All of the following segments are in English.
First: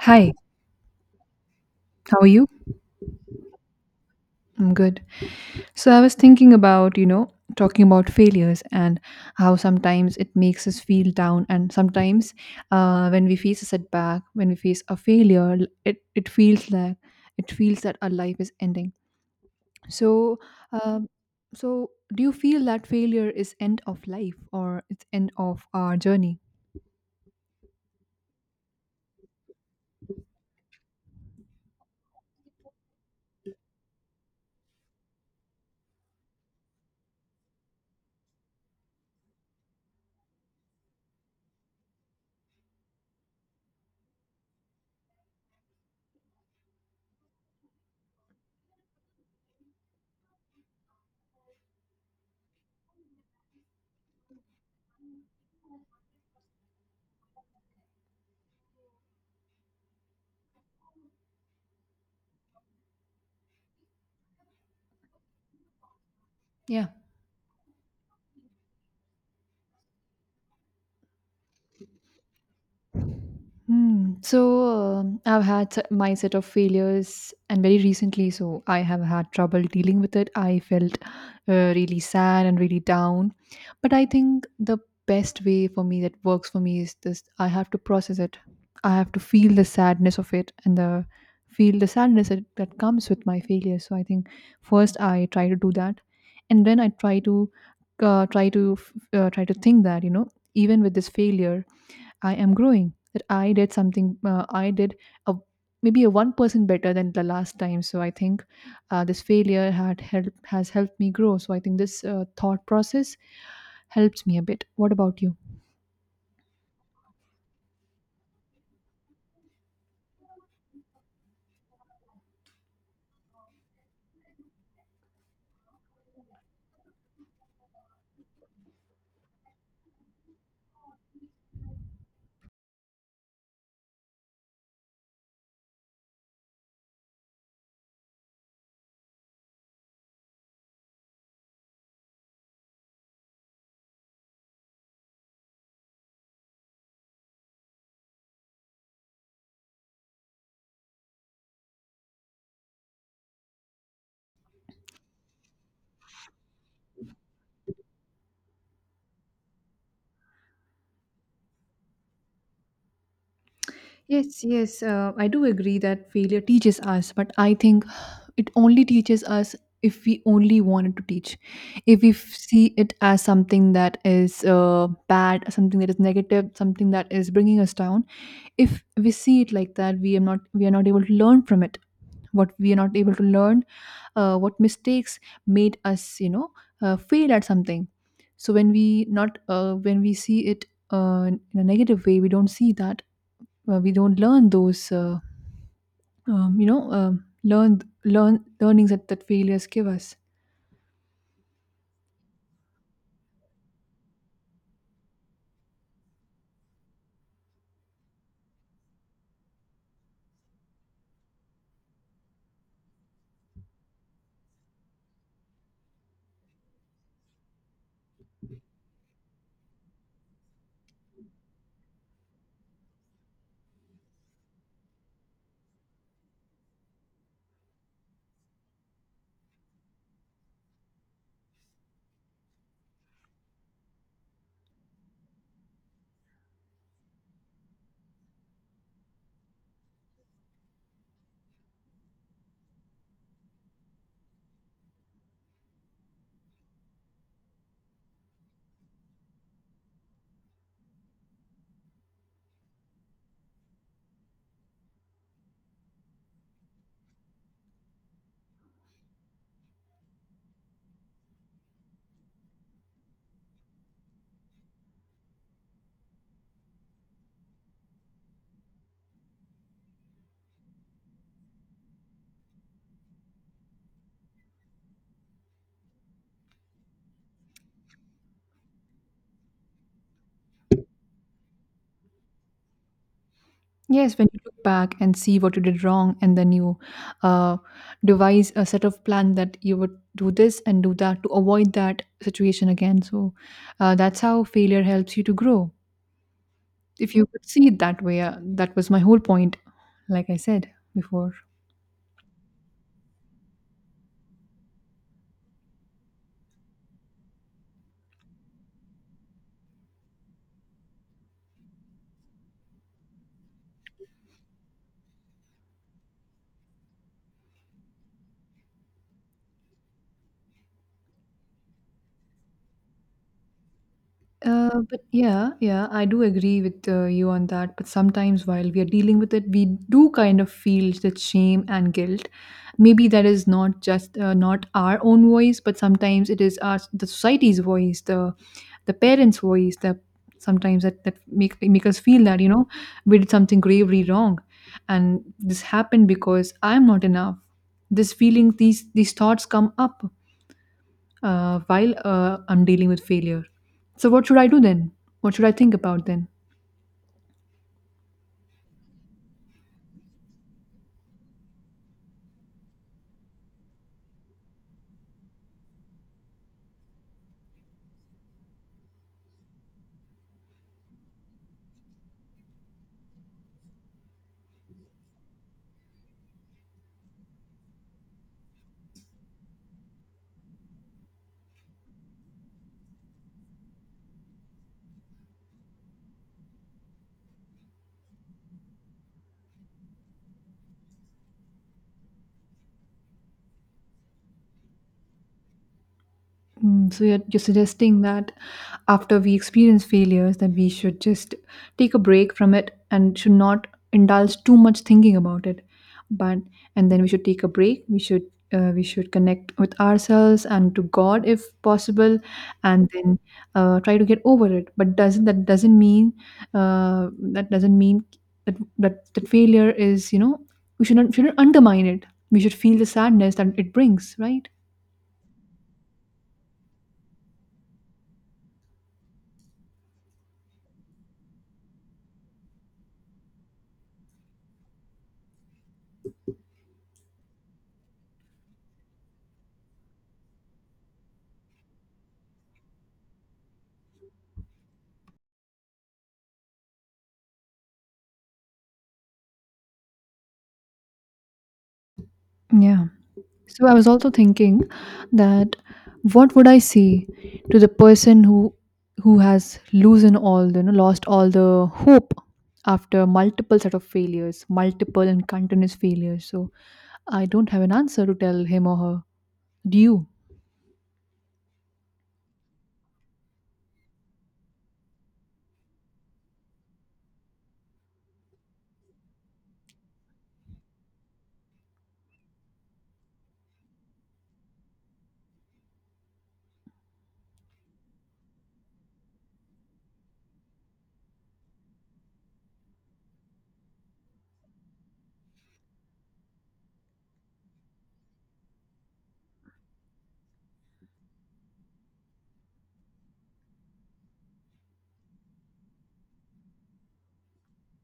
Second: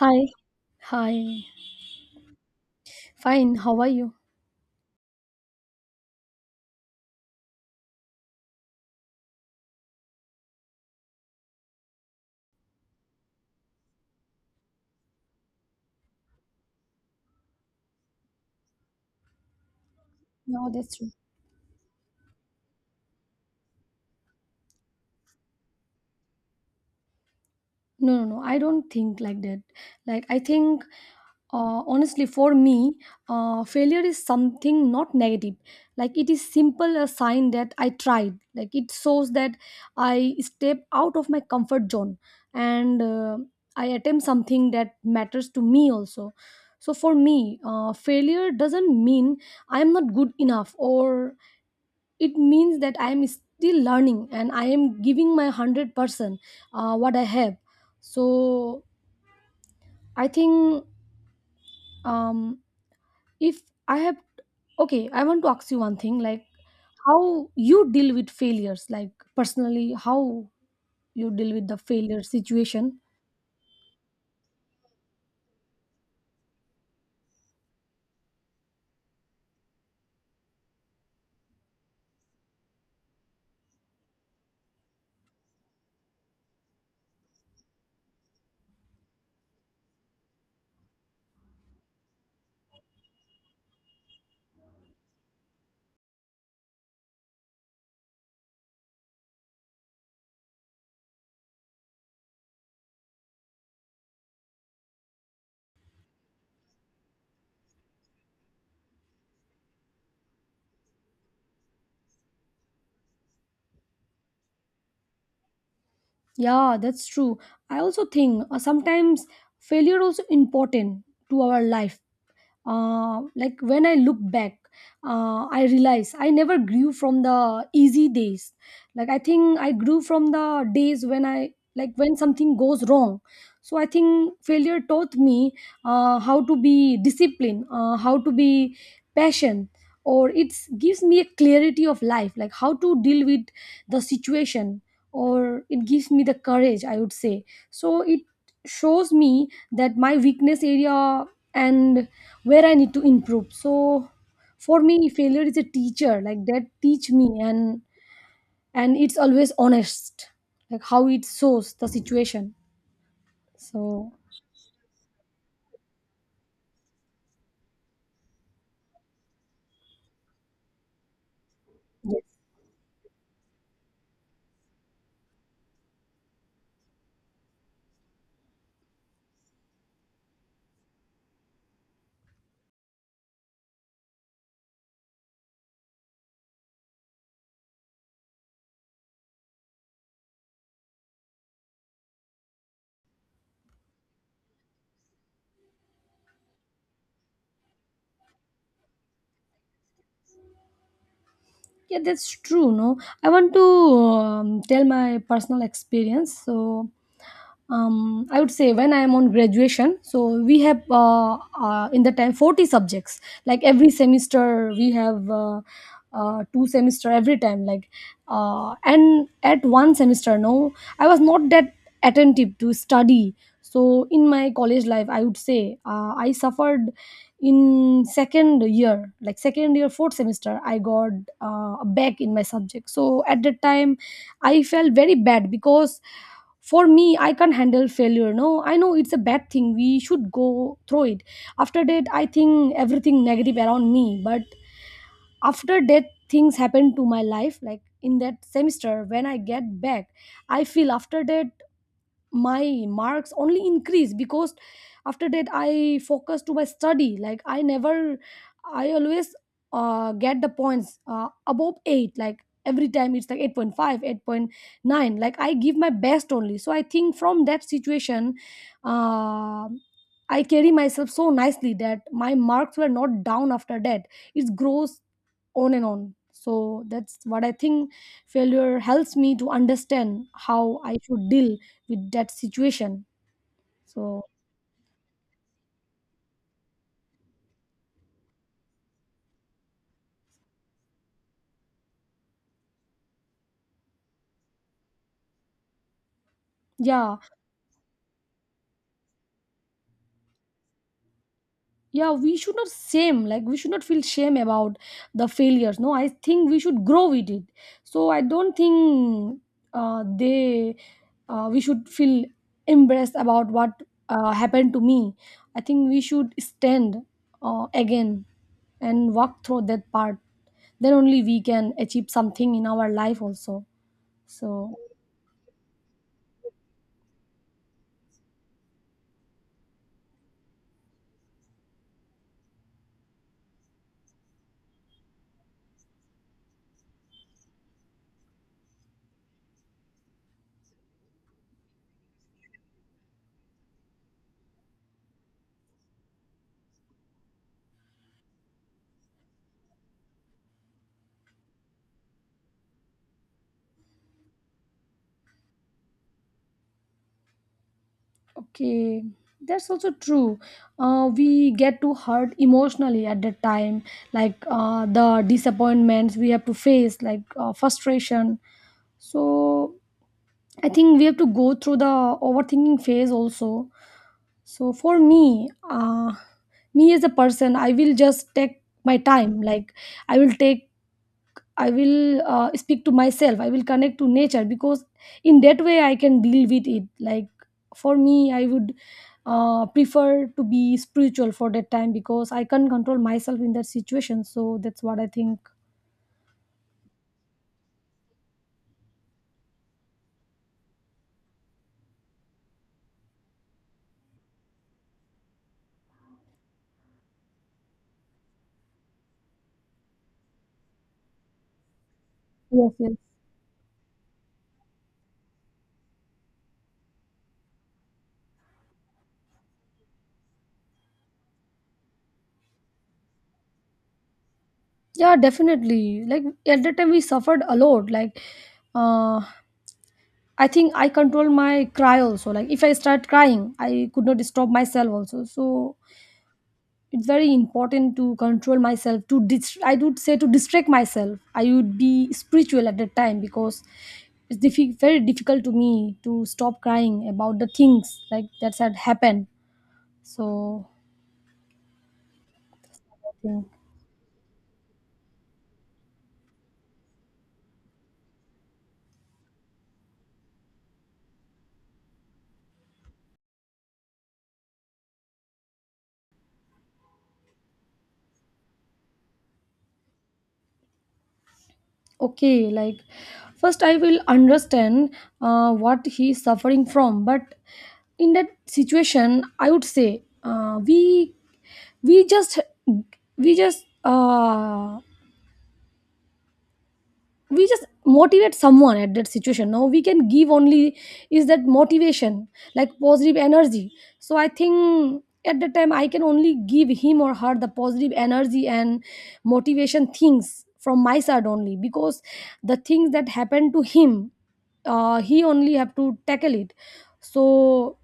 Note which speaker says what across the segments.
Speaker 1: Hi.
Speaker 2: Hi,
Speaker 1: Hi,
Speaker 2: how are you?
Speaker 1: fine. How are you?
Speaker 2: I'm good. So I was thinking about, you know, talking about failures and how sometimes it makes us feel down, and sometimes when we face a setback, when we face a failure, it feels like it feels that our life is ending. So,
Speaker 1: No, that's
Speaker 2: um,
Speaker 1: true.
Speaker 2: so do you feel that failure is end of life or it's end of our journey?
Speaker 1: No, no, no. I don't think like that. Like, I think, honestly, for me, failure is something not negative. Like, it is simple a sign that I tried. Like, it shows that I step out of my comfort zone and I attempt something that matters to me also. So, for me, failure doesn't mean I'm not good enough, or it means that I am still learning and I am giving my 100% what I have. So I think, um, if I have, okay, I want to ask you one thing, like
Speaker 2: Yeah.
Speaker 1: how you deal with failures, like personally how you deal with the failure situation.
Speaker 2: Hmm. So I've had my set of failures, and very recently, so I have had trouble dealing with it. I felt really sad and really down. But I think the best way for me that works for me is this: I have to process it. I have to feel the sadness of it and the feel the sadness that comes with my failure. So I think first I try to do that, and then I try to uh, try to f- try to think that you know even with this failure I am growing, that I did something, I did a, maybe a 1% better than the last time. So I think this failure has helped me grow. So I think this thought process helps me a bit. What about you?
Speaker 1: Yeah, that's true. I also think, sometimes failure also important to our life. Uh, like when I look back, I realize I never grew from the easy days. Like, I think I grew from the days when I, like when something goes wrong. So I think failure taught me how to be disciplined, how to be patient, or it gives me a clarity of life, like how to deal with the situation, or it gives me the courage, I would say. So it shows me that my weakness area and where I need to improve. So for me, failure is a teacher like that teach me, and it's always honest, like how it shows the situation. So
Speaker 2: Yes, yes, I do agree that failure teaches us, but I think it only teaches us if we only wanted to teach. If we see it as something that is bad, something that is negative, something that is bringing us down, if we see it like that we are not able to learn from it, what we are not able to learn, what mistakes made us you know fail at something. So when we not when we see it in a negative way, we don't see that, we don't learn those you know, learnings that failures give us.
Speaker 1: yeah, that's true. No, I want to tell my personal experience. So I would say when I am on graduation, so we have in the time 40 subjects. Like every semester, we have two semester every time. Like and at one semester, no, I was not that attentive to study. So in my college life, I would say I suffered in second year, like second year fourth semester, I got back in my subject. So at that time, I felt very bad because for me I can't handle failure. No, I know it's a bad thing, we should go through it. After that I think everything negative around me, but after that things happen to my life. Like in that semester when I get back, I feel after that my marks only increase, because after that I focus to my study. Like I never, I always get the points above 8, like every time it's like 8.5, 8.9. Like I give my best only. So I think from that situation, uh, I carry myself so nicely that my marks were not down after that. It grows on and on. So that's what I think, failure helps me to understand how I should deal with that situation.
Speaker 2: Yes,
Speaker 1: So
Speaker 2: when you look back and see what you did wrong, and then you uh, devise a set of plan that you would do this and do that to avoid that situation again. So that's how failure helps you to grow. If
Speaker 1: yeah,
Speaker 2: you could see it that way, that was my whole point, like I said before.
Speaker 1: yeah, we should not shame. Like we should not feel shame about the failures. No, I think we should grow with it. So I don't think they, we should feel embarrassed about what happened to me. I think we should stand again and walk through that part. Then only we can achieve something in our life also. So
Speaker 2: But yeah, yeah, I do agree with you on that. But sometimes while we are dealing with it, we do kind of feel that shame and guilt. Maybe that is not just not our own voice, but sometimes it is our the society's voice, the parents' voice. That sometimes that make us feel that you know we did something gravely wrong, and this happened because I'm not enough. This feeling, these thoughts come up while I'm dealing with failure. So, what should I do then? What should I think about then?
Speaker 1: okay, that's also true. We get to hurt emotionally at that time, like the disappointments we have to face, like frustration. So I think we have to go through the overthinking phase also. So for me, me as a person, I will just take my time. Like I will take, I will speak to myself. I will connect to nature, because in that way I can deal with it. Like for me, I would prefer to be spiritual for that time, because I can't control myself in that situation. So that's what I think.
Speaker 2: Mm, so you're suggesting that after we experience failures, that we should just take a break from it and should not indulge too much thinking about it. But and then we should take a break. We should connect with ourselves and to God if possible,
Speaker 1: Yes,
Speaker 2: and
Speaker 1: yes.
Speaker 2: then try to get over it. But doesn't mean that doesn't mean that failure is, you know, we shouldn't undermine it. We should feel the sadness that it brings, right?
Speaker 1: Yeah, definitely. Like at that time we suffered a lot. Like uh, I think I control my cry also. Like if I start crying, I could not stop myself also. So it's very important to control myself to I would say to distract myself. I would be spiritual at that time, because it's very difficult to me to stop crying about the things like that had happened. So
Speaker 2: Yeah.
Speaker 1: I think,
Speaker 2: So I was also thinking that what would I say to the person who has losing all the, you know, lost all the hope after multiple set of failures, multiple and continuous failures. So I don't have an answer to tell him or her. Do you?
Speaker 1: okay, like first I will understand what he is suffering from, but in that situation I would say we, we just we just uh, we just motivate someone at that situation. No, we can give only is that motivation, like positive energy. So I think at that time I can only give him or her the positive energy and motivation things from my side only, because the things that happened to him, he only have to tackle it. So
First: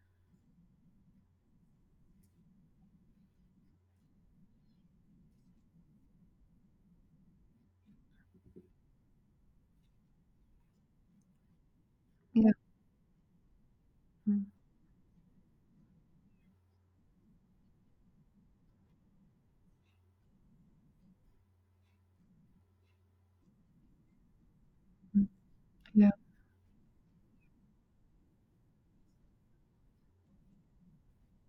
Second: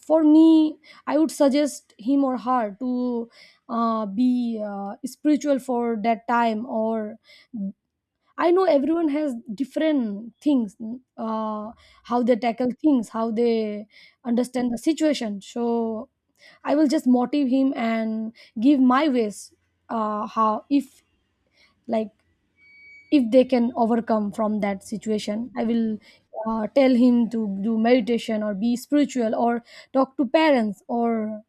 Speaker 1: for me, I would suggest him or her to be spiritual for that time, or I know everyone has different things, uh, how they
Speaker 2: Yeah.
Speaker 1: tackle things, how they
Speaker 2: Mm.
Speaker 1: understand the situation. So I will just motive him and give my ways, how if, like if they can overcome from that
Speaker 2: Mm.
Speaker 1: situation. I will
Speaker 2: Yeah.
Speaker 1: tell him to do meditation or be spiritual or talk to parents, or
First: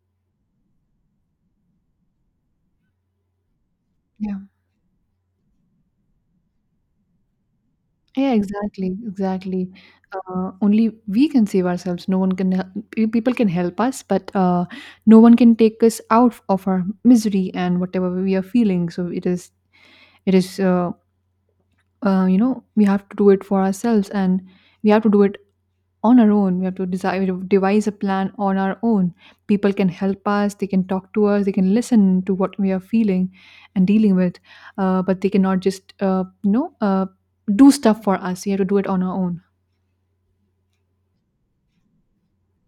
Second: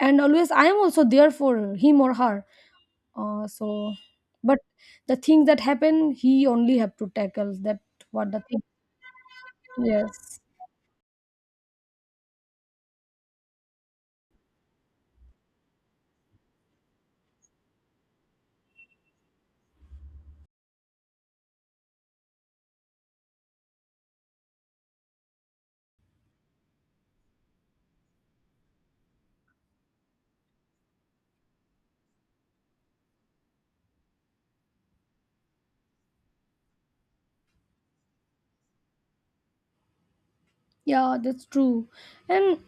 Speaker 1: and always I am also there for him or her. So,
Speaker 2: Yeah.
Speaker 1: but the thing that happen, he only have to tackle that, what
Speaker 2: Yeah,
Speaker 1: the thing.
Speaker 2: exactly, exactly.
Speaker 1: Yes,
Speaker 2: Only we can save ourselves. No one can. People can help us, but no one can take us out of our misery and whatever we are feeling. So it is. It is, uh, you know, we have to do it for ourselves and we have to do it on our own. We have to devise a plan on our own. People can help us, they can talk to us, they can listen to what we are feeling and dealing with, but they cannot just, you know, do stuff for us. We have to do it on our own.
Speaker 1: yeah, that's true, and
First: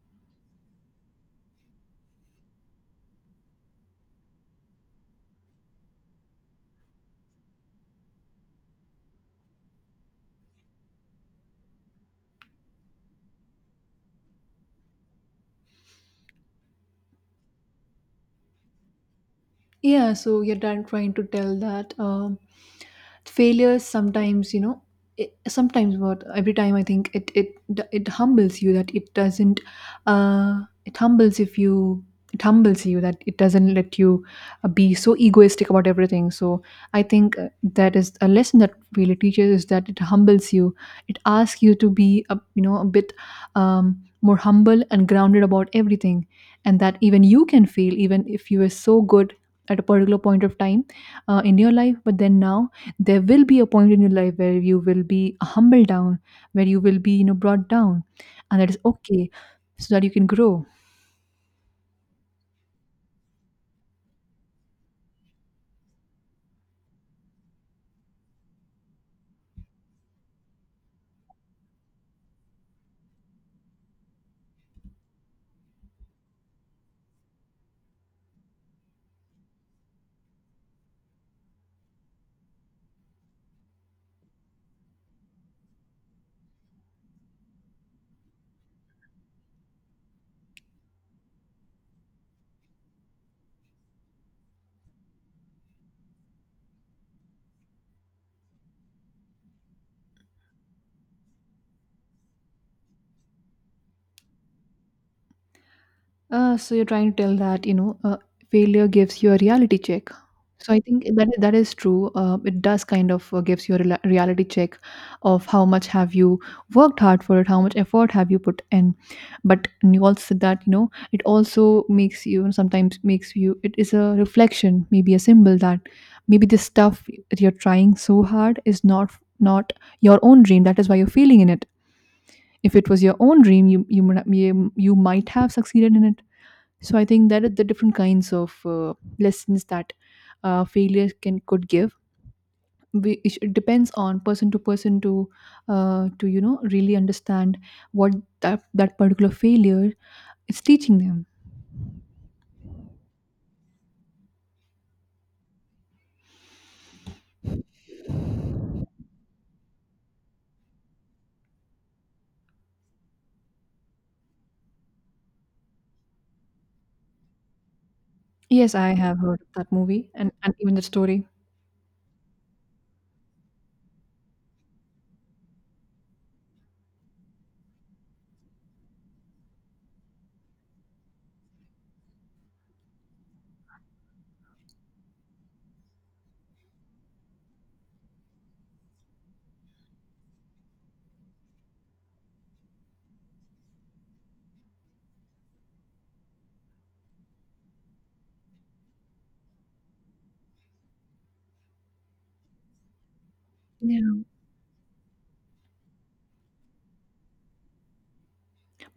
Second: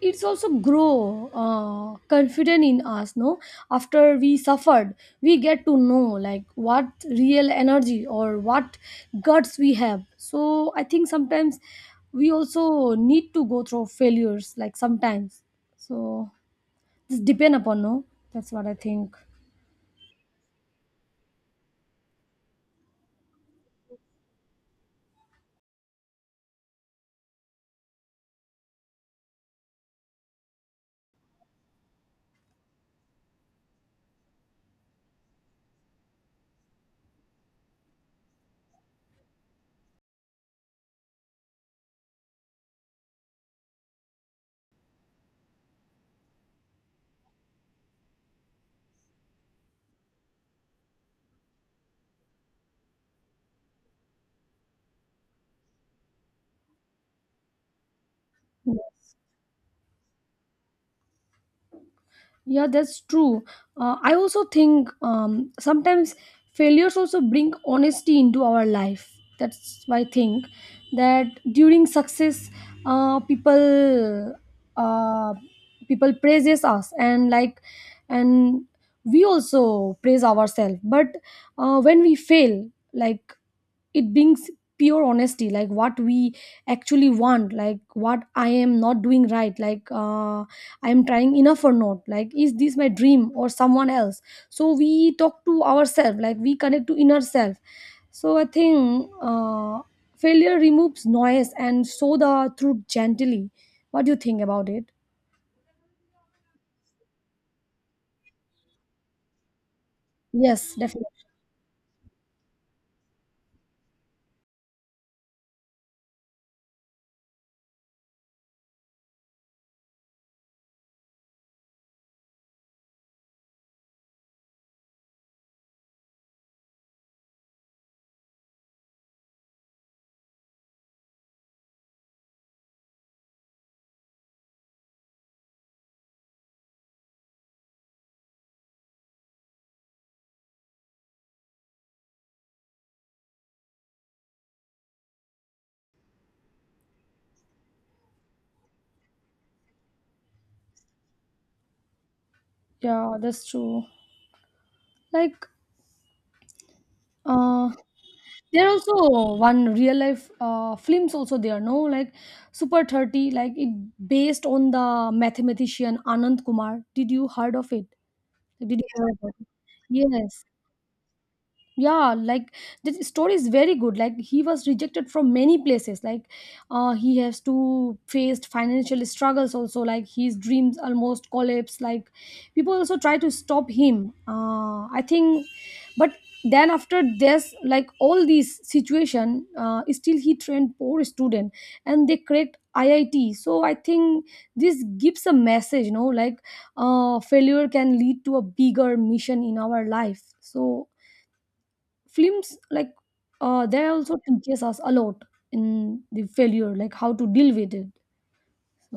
Speaker 1: it's also grow confident in us. No, after we suffered, we get to know like what real energy or what guts we have. So I think sometimes we also need to go through failures, like sometimes. So this depend upon, no. That's what I think.
Speaker 2: Yeah, so you're done trying to tell that failures sometimes, you know, it, sometimes what every time I think it humbles you that it doesn't. It humbles if you it humbles you that it doesn't let you be so egoistic about everything. So I think that is a lesson that really teaches is that it humbles you. It asks you to be a, you know, a bit more humble and grounded about everything, and that even you can fail, even if you are so good at a particular point of time in your life, but then now there will be a point in your life where you will be humbled down, where you will be, you know, brought down, and that is okay so that you can grow.
Speaker 1: Yeah, that's true. I also think, sometimes failures also bring honesty into our life. That's why I think that during success, people, uh, people praises us, and like, and we also praise ourselves. But when we fail, like it brings pure honesty, like what we actually want, like what I am not doing right, like I am trying enough or not, like is this my dream or someone else. So we talk to ourselves, like we connect to inner self. So I think, failure removes noise and show the truth gently. What do you think about it?
Speaker 2: So you're trying to tell that you know failure gives you a reality check. So
Speaker 1: Yes,
Speaker 2: I think
Speaker 1: definitely.
Speaker 2: that that is true. It does kind of gives you a reality check of how much have you worked hard for it, how much effort have you put in. But you also said that you know it also makes you. It is a reflection, maybe a symbol that maybe this stuff that you're trying so hard is not your own dream. That is why you're failing in it. If it was your own dream, you, you might have succeeded in it. So I think that are the different kinds of lessons that failure can could give. We, it depends on person to person to you know really understand what that particular failure is teaching them.
Speaker 1: Yeah, that's true. Like, uh there are also one real life films also there, no, like Super 30, like it based on the mathematician Anand Kumar. Did you heard of it? Did
Speaker 2: Yes,
Speaker 1: you
Speaker 2: I
Speaker 1: hear
Speaker 2: have
Speaker 1: about
Speaker 2: heard of
Speaker 1: it?
Speaker 2: that movie
Speaker 1: Yes.
Speaker 2: and even the story.
Speaker 1: Yeah, like the story is very good. Like he was rejected from many places, like he has to faced financial struggles also, like his dreams almost collapse, like people also try to stop him, I think. But then after this, like all these situation, still he trained poor student, and they cracked IIT. So I think this gives a message, you know, like failure can lead to a bigger mission in our life. So films like they also teaches us a lot in the failure, like how to deal with it.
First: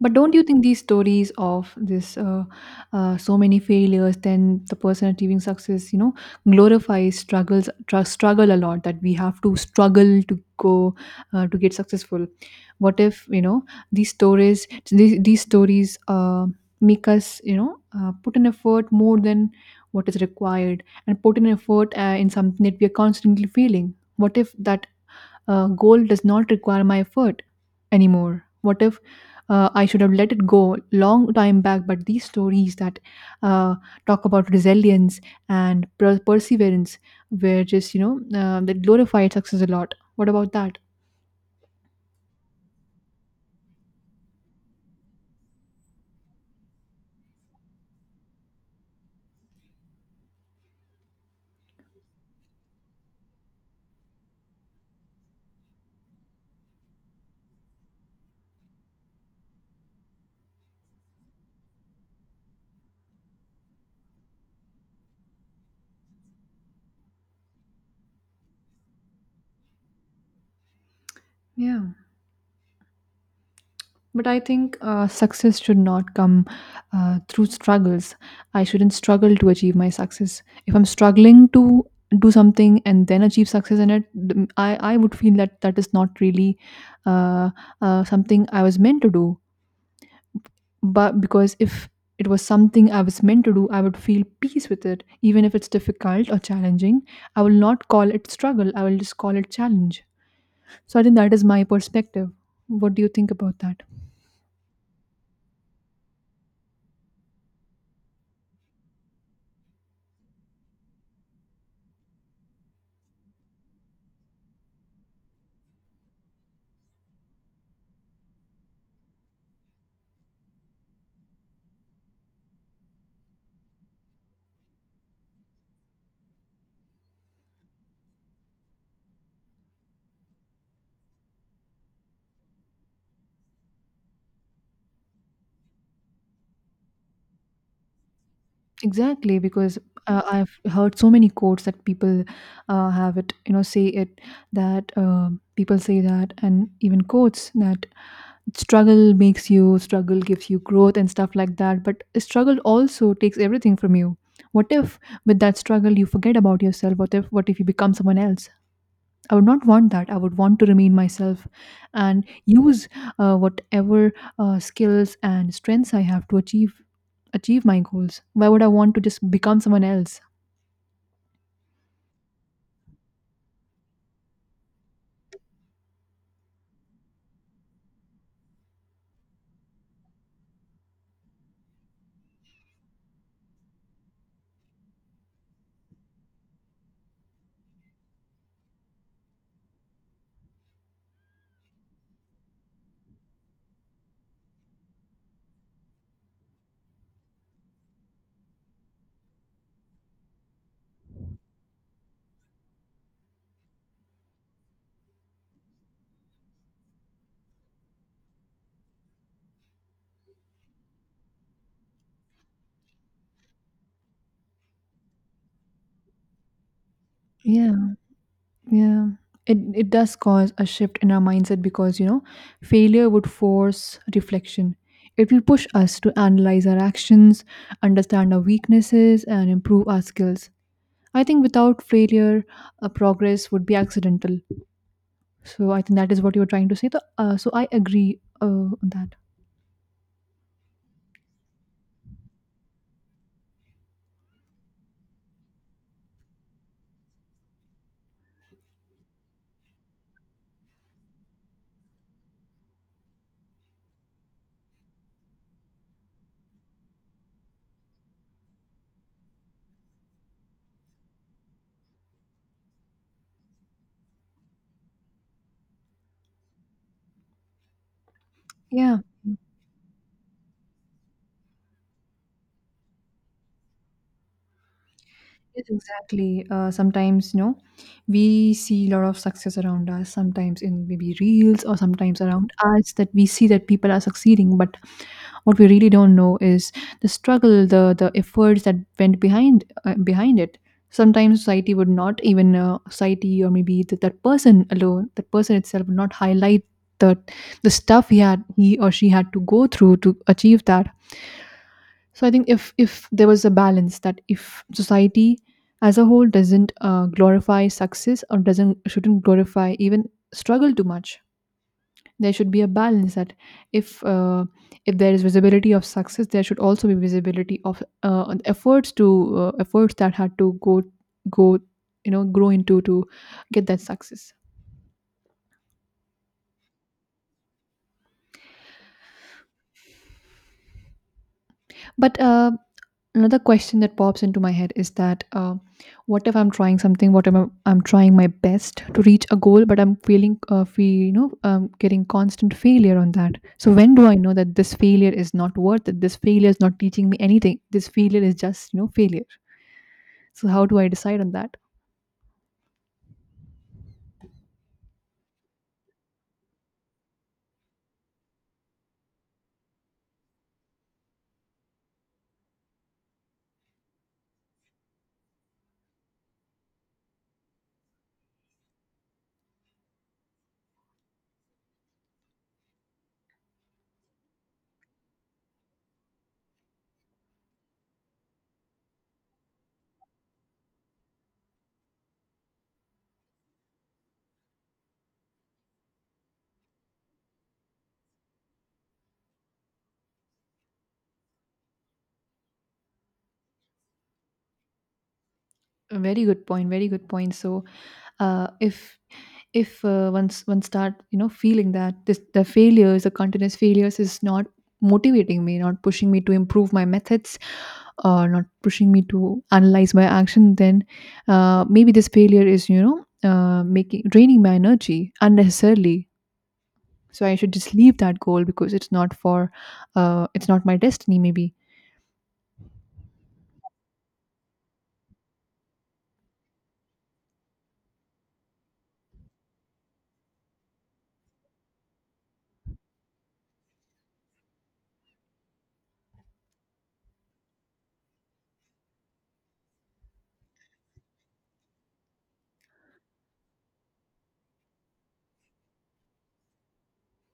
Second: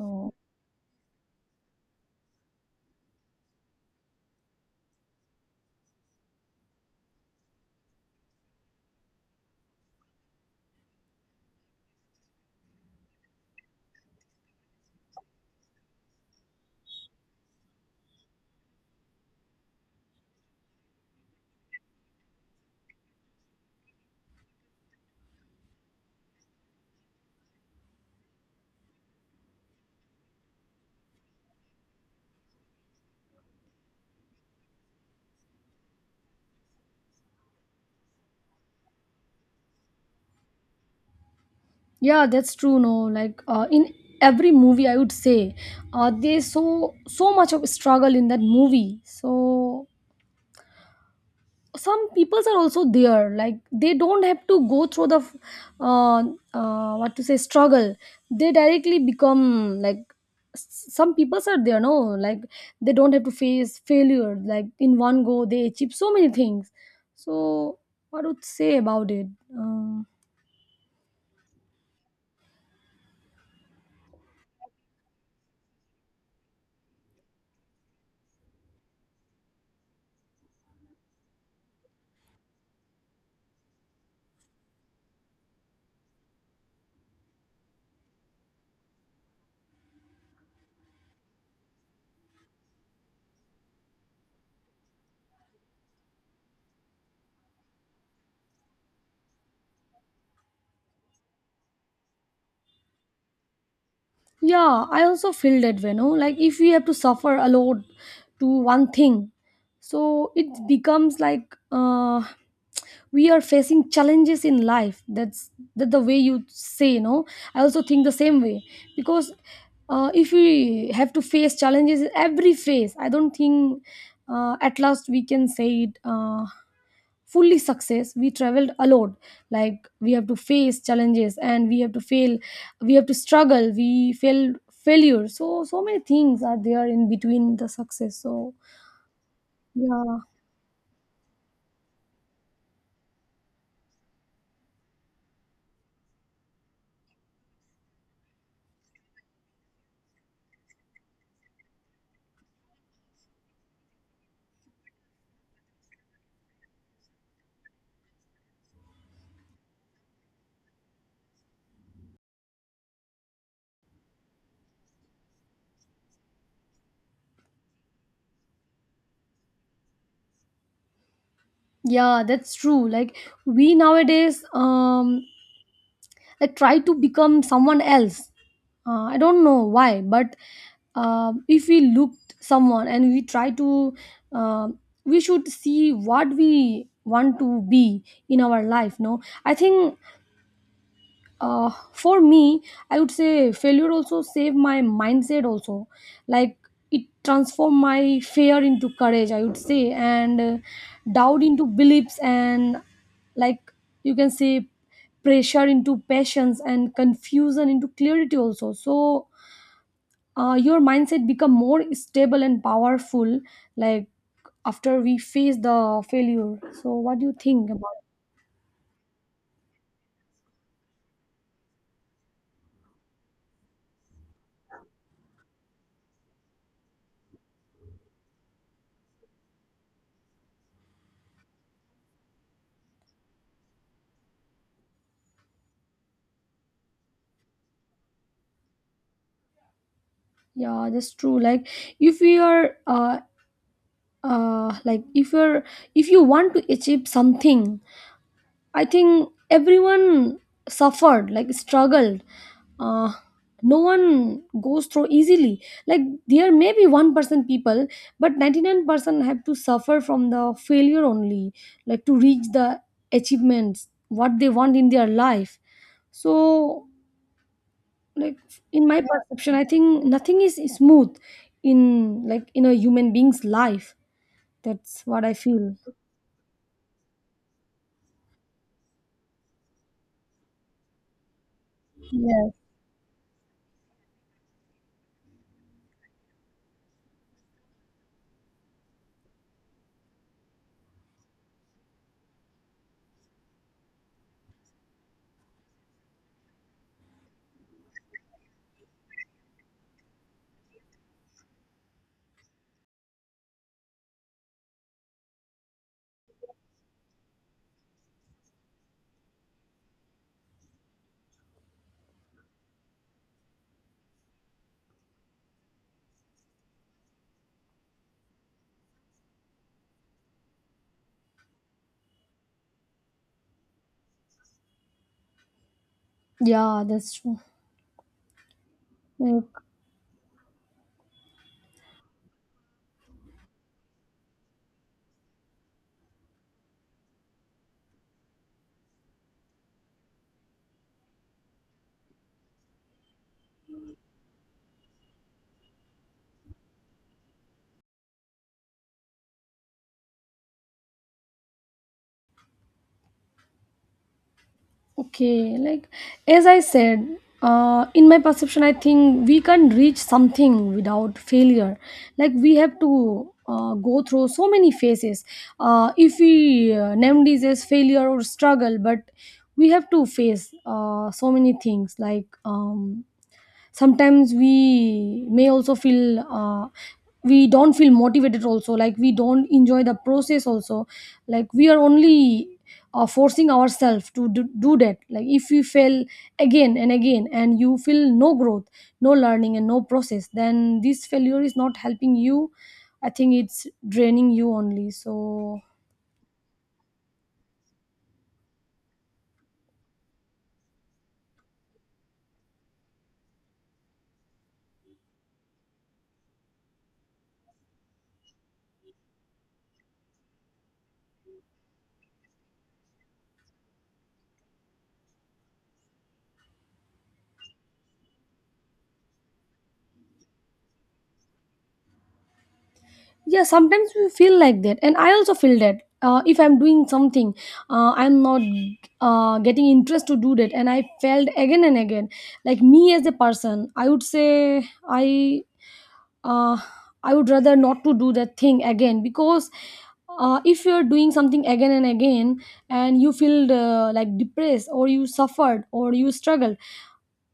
Speaker 2: But don't you think these stories of this so many failures, then the person achieving success, you know, glorifies struggle a lot that we have to struggle to go to get successful. What if you know these stories? These stories make us you know put an effort more than what is required and put an effort in something that we are constantly failing. What if that goal does not require my effort anymore? What if I should have let it go long time back, but these stories that uh, talk about resilience and perseverance were just you know that glorified success a lot? What about that?
Speaker 1: yeah, that's true, no. Like in every movie, I would say there's so so much of struggle in that movie. So some peoples are also there, like they don't have to go through the uh, what to say, struggle. They directly become like, some peoples are there, no, like they don't have to face failure. Like in one go they achieve so many things. So what would say about it? Um,
Speaker 2: Yeah. But I think success should not come through struggles. I shouldn't struggle to achieve my success. If I'm struggling to do something and then achieve success in it, I would feel that that is not really uh, something I was meant to do. But because if it was something I was meant to do, I would feel peace with it. Even if it's difficult or challenging, I will not call it struggle. I will just call it challenge. So I think that is my perspective. What do you think about that?
Speaker 1: yeah, I also feel that way, no? Like if we have to suffer a lot to one thing, so it becomes like we are facing challenges in life. That's that the way you say, no? I also think the same way because if we have to face challenges in every phase, I don't think at last we can say it fully success. We traveled a lot, like we have to face challenges and we have to fail, we have to struggle we fail failure. So many things are there in between the success. so
Speaker 2: Exactly, because
Speaker 1: yeah
Speaker 2: I've heard so many quotes that people have it, you know, say it that people say that, and even quotes that struggle makes you, struggle gives you growth and stuff like that. But struggle also takes everything from you. What if with that struggle you forget about yourself? What if you become someone else? I would not want that. I would want to remain myself and use whatever skills and strengths I have to achieve my goals. Why would I want to just become someone else?
Speaker 1: yeah that's true. Like, we nowadays like try to become someone else. I don't know why, but if we looked someone and we try to um we should see what we want to be in our life, no? I think for me, I would say failure also saved my mindset also. Like, it transformed my fear into courage, I would say, and doubt into beliefs, and like, you can say, pressure into passions and confusion into clarity also. So your mindset become more stable and powerful, like after we face the failure. So what do you think
Speaker 2: Yeah,
Speaker 1: about?
Speaker 2: yeah. It it does cause a shift in our mindset because you know failure would force reflection. It will push us to analyze our actions, understand our weaknesses, and improve our skills. I think without failure, progress would be accidental. So I think that is what you were trying to say. The, so I agree on that.
Speaker 1: Yeah, that's true. Like, if we are like if you're, if you want to achieve something, I think everyone suffered, like struggled. uh, no one goes through easily. Like, there may be 1% people, but 99% have to suffer from the failure only, like, to reach the achievements what they want in their life. So, like, in
Speaker 2: Yeah,
Speaker 1: my perception, I think nothing is smooth in, like, in a human being's life. That's what I
Speaker 2: yes,
Speaker 1: feel.
Speaker 2: exactly. Sometimes, you know, we see a lot of success around us, sometimes in maybe reels or sometimes around
Speaker 1: Yes.
Speaker 2: us that we see that people are succeeding. But what we really don't know is the struggle, the efforts that went behind behind it. Sometimes society would not even society or maybe that that person alone, that person itself would not highlight the the stuff he or she had to go through to achieve that. So I think if there was a balance that if society as a whole doesn't glorify success or doesn't shouldn't glorify even struggle too much, there should be a balance that if uh, if there is visibility of success, there should also be visibility of efforts to efforts that had to go go you know grow into to get that success.
Speaker 1: Yeah, that's true. Like,
Speaker 2: But another question that pops into my head is that what if I'm trying something what if I'm, I'm trying my best to reach a goal but I'm feeling fe- you know getting constant failure on that so when do I know that this failure is not worth it this failure is not teaching me anything this failure is just you know failure so how do I decide on that
Speaker 1: okay, like as I said, in my perception, I think we can't reach something without failure. Like, we have to go through so many phases. If we name this as failure or struggle, but we have to face so many things, like, sometimes we may also feel we don't feel motivated also, like we don't enjoy the process also. Like, we are only forcing ourselves to do that. Like, if you fail again and again and you feel no growth, no learning, and no process, then this failure is not helping you. I think it's draining you only. So
Speaker 2: A very good point so uh, if if once one start feeling that this the failures the continuous failures is not motivating me, not pushing me to improve my methods, or not pushing me to analyze my action, then maybe this failure is making draining my energy unnecessarily, so I should just leave that goal because it's not my destiny maybe.
Speaker 1: yeah, sometimes we feel like that, and I also feel that if I'm doing something I'm not getting interest to do that, and I failed again and again. Like, me as a person, I would say, i uh, I would rather not to do that thing again, because if you're doing something again and again, and you feel like depressed, or you suffered or you struggled,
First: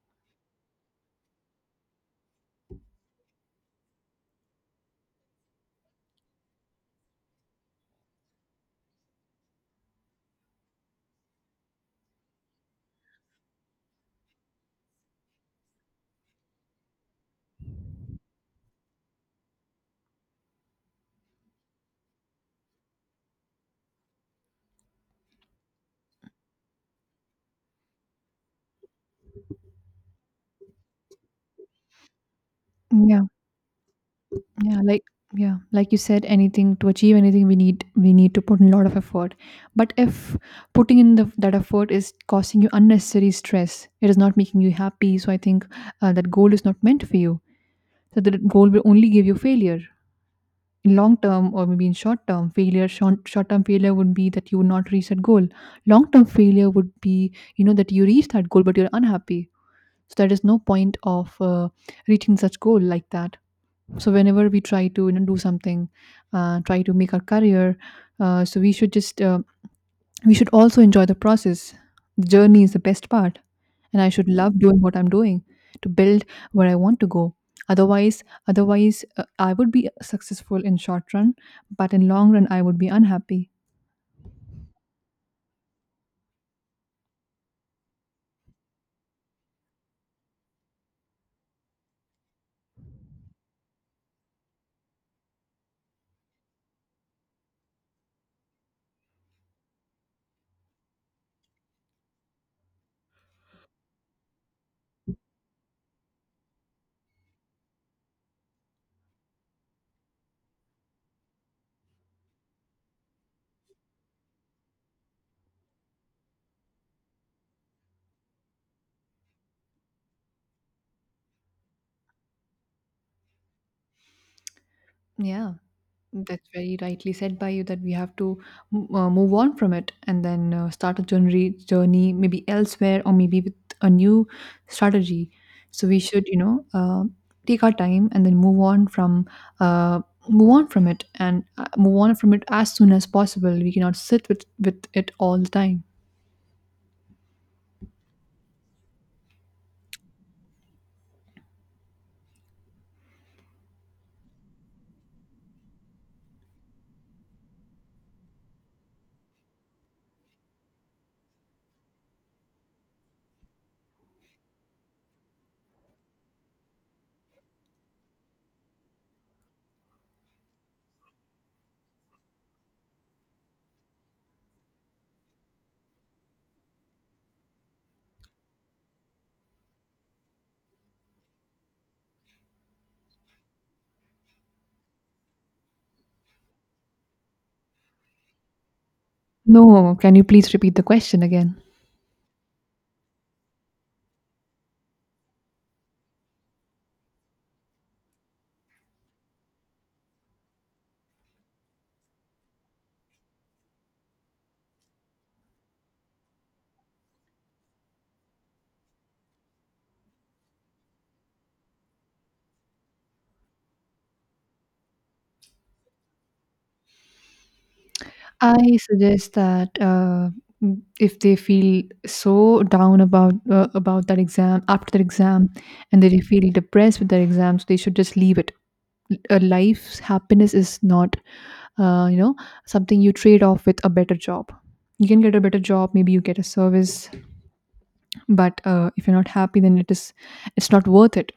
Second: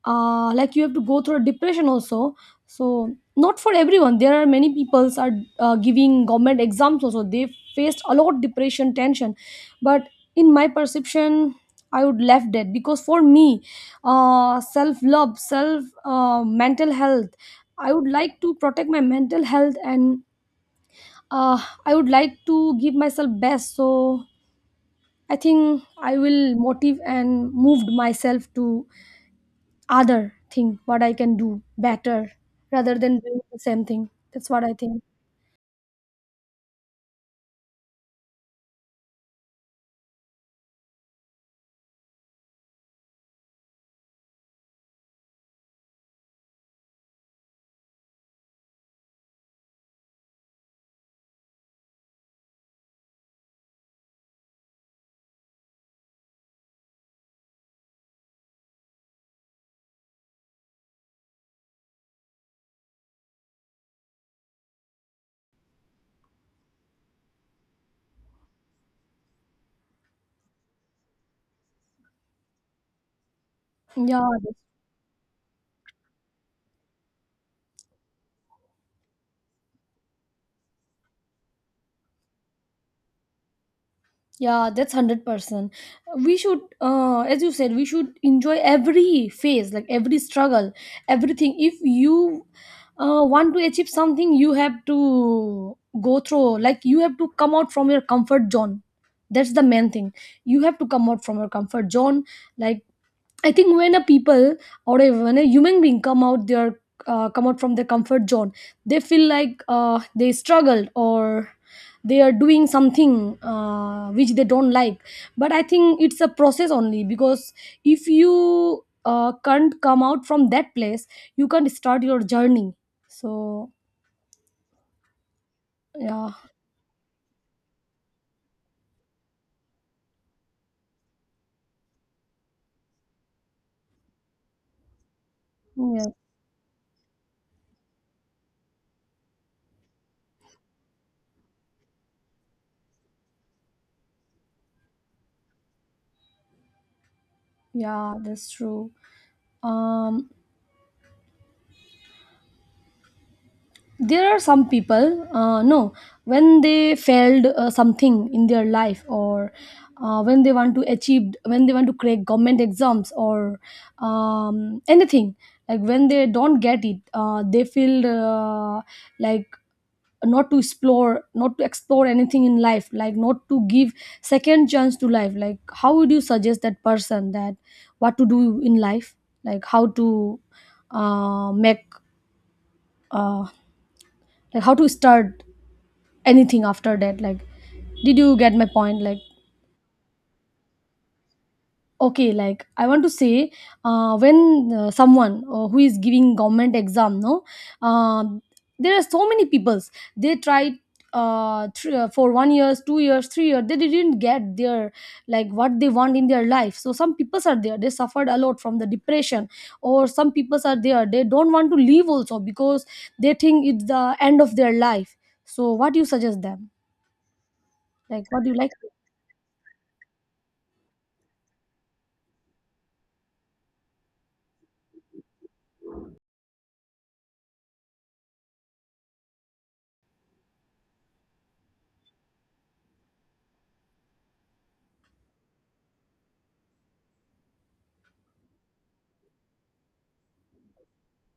Speaker 1: like you have to go through a depression also. So, not for everyone. There are many peoples are giving government exams also, they faced a lot depression tension. But in my perception, I would left that, because for me, self love, self mental health, I would like to protect my mental health. And uh, I would like to give myself best. So I think I will motive and moved myself to other thing what I can do better, rather than
Speaker 2: Yeah.
Speaker 1: doing the same thing. That's what I
Speaker 2: Yeah,
Speaker 1: think.
Speaker 2: like yeah, like you said, anything, to achieve anything, we need to put in a lot of effort. But if putting in that effort is causing you unnecessary stress, it is not making you happy, so I think that goal is not meant for you. So that goal will only give you failure in long term or maybe in short term. Failure, short term failure would be that you would not reach that goal. Long term failure would be, you know, that you reach that goal but you're unhappy. So there is no point of reaching such goal like that. So whenever we try to, you know, do something, try to make our career, uh, so we should just uh, we should also enjoy the process. The journey is the best part, and I should
Speaker 1: yeah that-
Speaker 2: love doing what I'm doing to build where I want to go. Otherwise I would be successful in short run, but in long run I would be unhappy.
Speaker 1: yeah, that's 100%. We should, as you said, we should enjoy every phase, like every struggle. Everything, if you want to achieve something, you have to go through. Like, you have to come out from your comfort zone. That's the main thing. You have to come out from your comfort zone. Like, I think when a people or a, when a human being come out their come out from their comfort zone, they feel like they struggled, or they are doing something which they don't like. But I think it's a process only, because if you can't come out from that place, you can't start your journey. So
Speaker 2: Yeah
Speaker 1: yeah,
Speaker 2: That's very rightly said by you, that we have to move on from it and then start a journey, journey maybe elsewhere or maybe with a new strategy. So we
Speaker 1: yeah,
Speaker 2: should, you know, take our time and then uh, move on from it and move on from it as soon as possible. We cannot sit with it all the time.
Speaker 1: yeah, that's true. Um, there are some people, no, when they failed something in their life, or when they want to achieve, when they want to crack government exams, or anything, like when they don't get it, they feel like not to explore, not to explore anything in life, like not to give second chance to life. Like, how would you suggest that person that what to do in life? Like, how to make uh, like how to start anything after that? Like, did you get my point? Like,
Speaker 2: No, can you please repeat the question again?
Speaker 1: okay, like I want to say, when someone who is giving government exam, no, um there are so many peoples, they tried for 1 years, 2 years, 3 years, they didn't get their, like, what they want in their life. So some peoples are there, they suffered a lot from the depression, or some peoples are there, they don't want to leave also, because they think it's the end of their life. So what do you suggest them? Like, what do you like?
Speaker 2: I suggest that if they feel so down about that exam, after that exam, and they feel depressed with their exams, they should just leave it. A life's happiness is not, uh, you know, something you trade off with a better job. You can get a better job, maybe you get a service, but if you're not happy, then it is, it's not worth it.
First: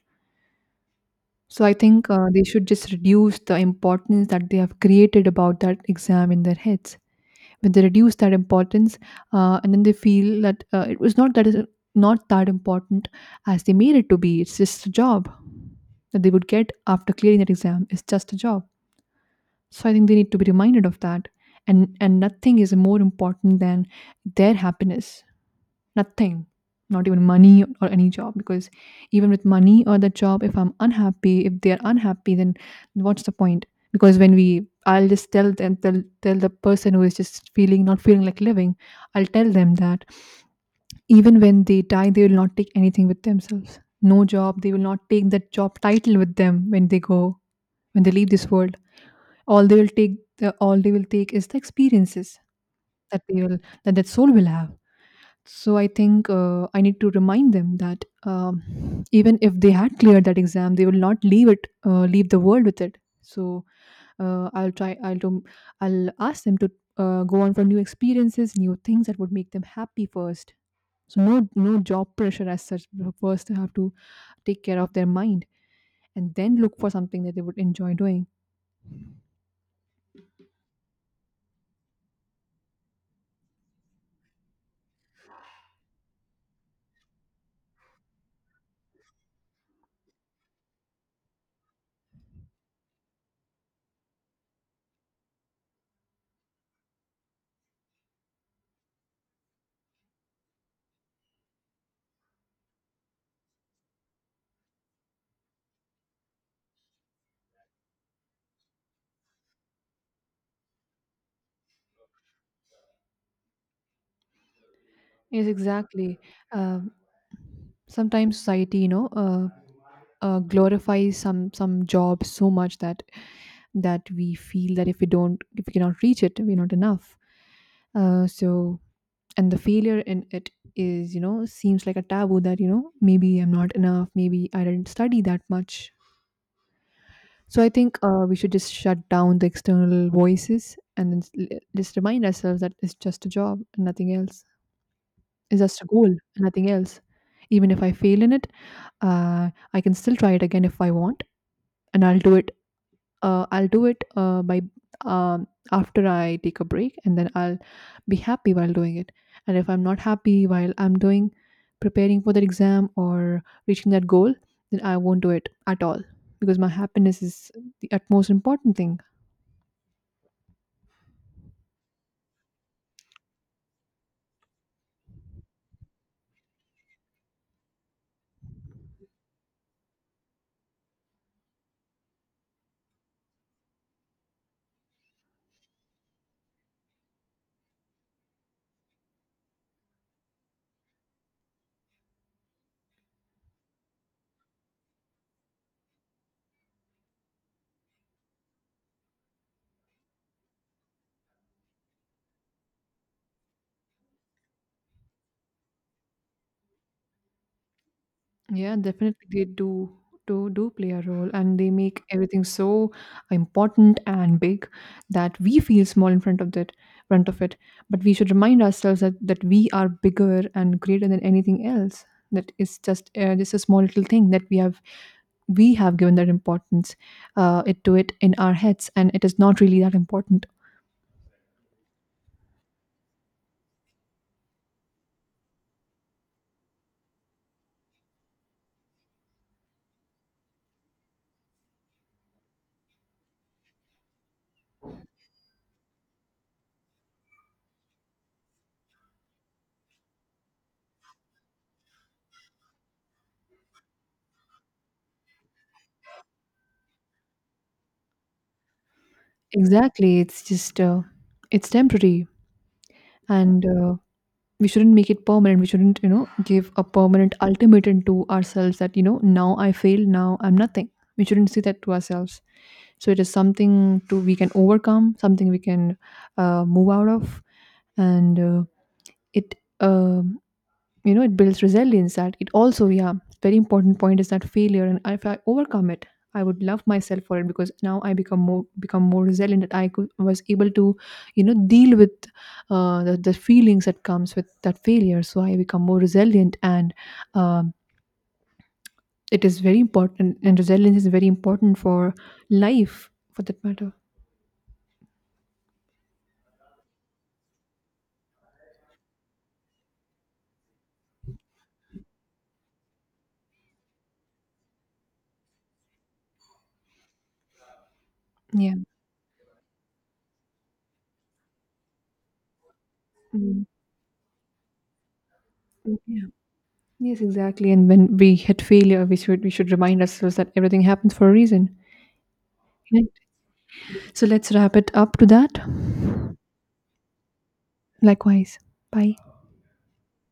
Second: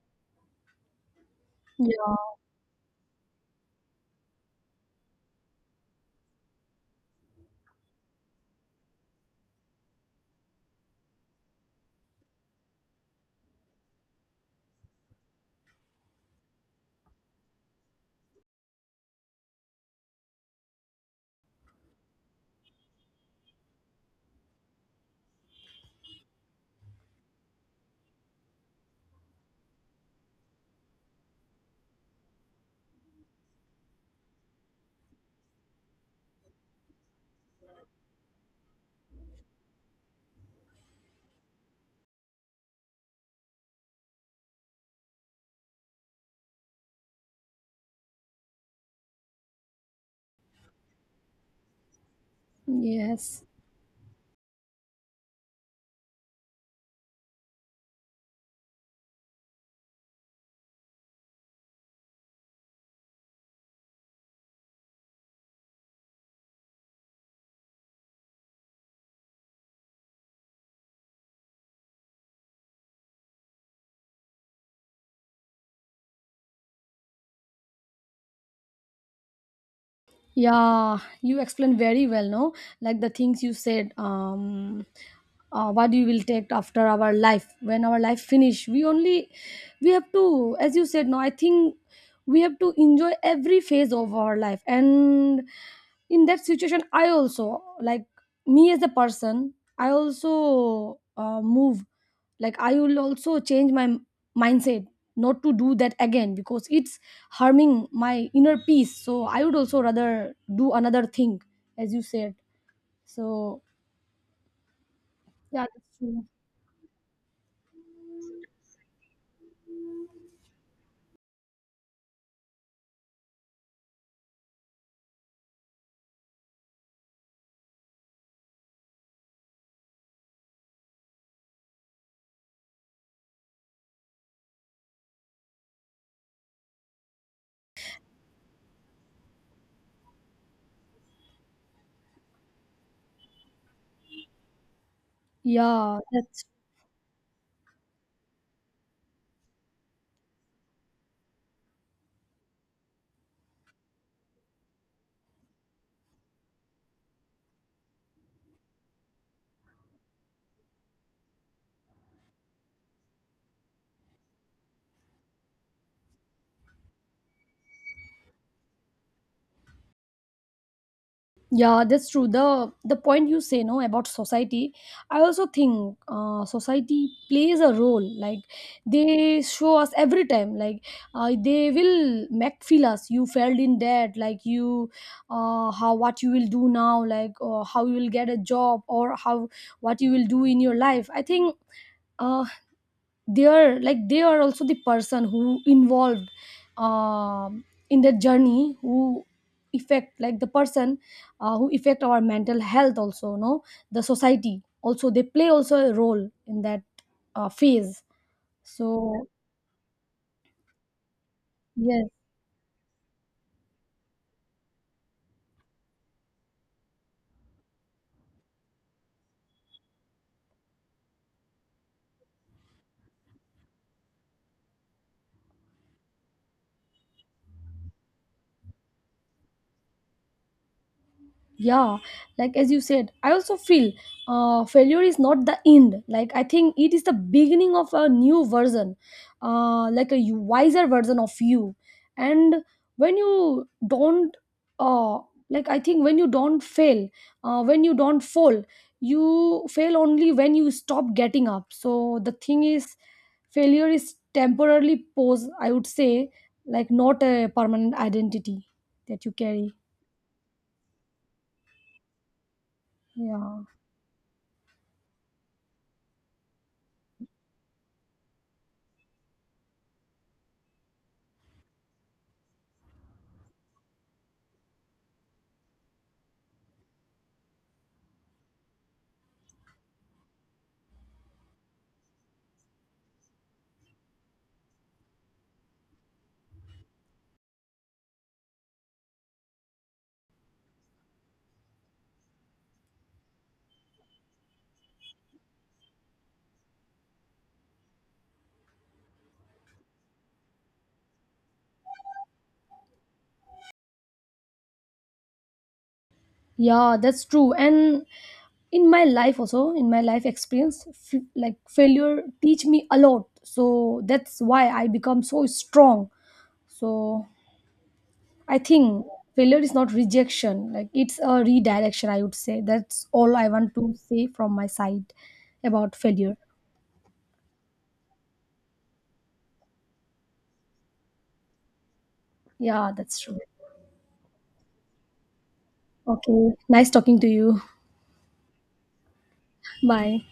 Speaker 2: So I think
Speaker 1: Yeah.
Speaker 2: they should just reduce the importance that they have created about that exam in their heads. When they reduce that importance and then they feel that it was not that is not that important as they made it to be, it's just a job that they would get after clearing that exam. It's just a job, so I think they need to be reminded of that. And nothing is more important than their happiness. Nothing. Not even money or any job. Because even with money or the job, if I'm unhappy, if they're unhappy, then what's the point? Because when we, I'll just tell them, tell, tell the person who is just feeling, not feeling like living, I'll tell them that even when they die, they will not take anything with themselves. No job, they will not take that job title with them when they go, when they leave this world. All they will take, the, all they will take is the experiences that
Speaker 1: Yes.
Speaker 2: they will, that that soul will have. So I think I need to remind them that even if they had cleared that exam, they will not leave it, leave the world with it. So I'll do, I'll ask them to go on for new experiences, new things that would make them happy first. So no, no job pressure as such. First, they have to take care of their mind, and then look for something that they would enjoy doing.
Speaker 1: Yeah, you explained very well, no? Like the things you said, what you will take after our life, when our life finish. We only, we have to, as you said, no, I think we have to enjoy every phase of our life. And in that situation, I also, like, me as a person, I also move, like, I will also change my mindset, not to do that again, because it's harming my inner peace. So I would also rather do another thing, as you said. So
Speaker 2: Yes,
Speaker 1: yeah, that's
Speaker 2: exactly.
Speaker 1: true.
Speaker 2: Um Sometimes society, you know, glorifies some job so much that we feel that if we don't, if we cannot reach it, we're not enough. So, and the failure in it is, you know, seems like a taboo, that you know, maybe I'm not enough, maybe I didn't study that much. So I think we should just shut down the external voices and then just remind ourselves that it's just a job and nothing else. It's just a
Speaker 1: yeah
Speaker 2: goal and
Speaker 1: that's
Speaker 2: nothing else. Even if I fail in it, I can still try it again if I want, and I'll do it. I'll do it by um, after I take a break, and then I'll be happy while doing it. And if I'm not happy while I'm doing, preparing for that exam or reaching that goal, then I won't do it at all, because my happiness is the utmost important thing.
Speaker 1: yeah, that's true. The point you say, no, about society, I also think society plays a role. Like, they show us every time, like, they will make feel us you failed in that, like, you how what you will do now, like, how you will get a job, or how what you will do in your life. I think uh, they are, like, they are also the person who involved um, in the journey, who affect, like, the person who affect our mental health also, no? The society also, they play also a role in that phase.
Speaker 2: Yeah, definitely
Speaker 1: So
Speaker 2: they do, do play a role, and they make
Speaker 1: yes.
Speaker 2: everything so important and big that we feel small in front of that, front of it. But we should remind ourselves that, that we are bigger and greater than anything else. That is just a small little thing that we have given that importance it to it in our heads, and it is not really that important.
Speaker 1: Yeah, like as you said, I also feel failure is not the end. Like, I think it is the beginning of a new version, like a wiser version of you. And when you don't uh, like, I think when you don't fail, when you don't fall, you fail only when you stop getting up. So the thing is, failure is temporarily pose, I would say, like not a permanent identity that you carry.
Speaker 2: Exactly, it's just it's temporary,
Speaker 1: Yeah.
Speaker 2: and we shouldn't make it permanent. We shouldn't, you know, give a permanent ultimatum to ourselves that, you know, now I fail, now I'm nothing. We shouldn't say that to ourselves. So it is something to, we can overcome, something we can move out of, and it um you know, it builds resilience, that it also, yeah, very important point is that failure, and if I overcome it, I would love myself for it, because now I become more, become more resilient, that I could, was able to, you know, deal with the feelings that comes with that failure. So I become more resilient, and um, it is very important, and resilience is very important for life, for that matter.
Speaker 1: Yeah, that's true. And in my life also, in my life experience, like failure teach me a lot. So that's why I become so strong. So I
Speaker 2: Yeah.
Speaker 1: think failure is not rejection, like it's a redirection, I would say. That's all I
Speaker 2: Mm,
Speaker 1: want to say from my side about
Speaker 2: mm, yeah.
Speaker 1: failure.
Speaker 2: Yes, exactly, and when we hit failure, we should remind ourselves that everything happens for a reason.
Speaker 1: Yeah,
Speaker 2: Yeah.
Speaker 1: that's true.
Speaker 2: So let's wrap it up to that.
Speaker 1: Okay, nice talking to you.
Speaker 2: Likewise. Bye.
Speaker 1: Bye.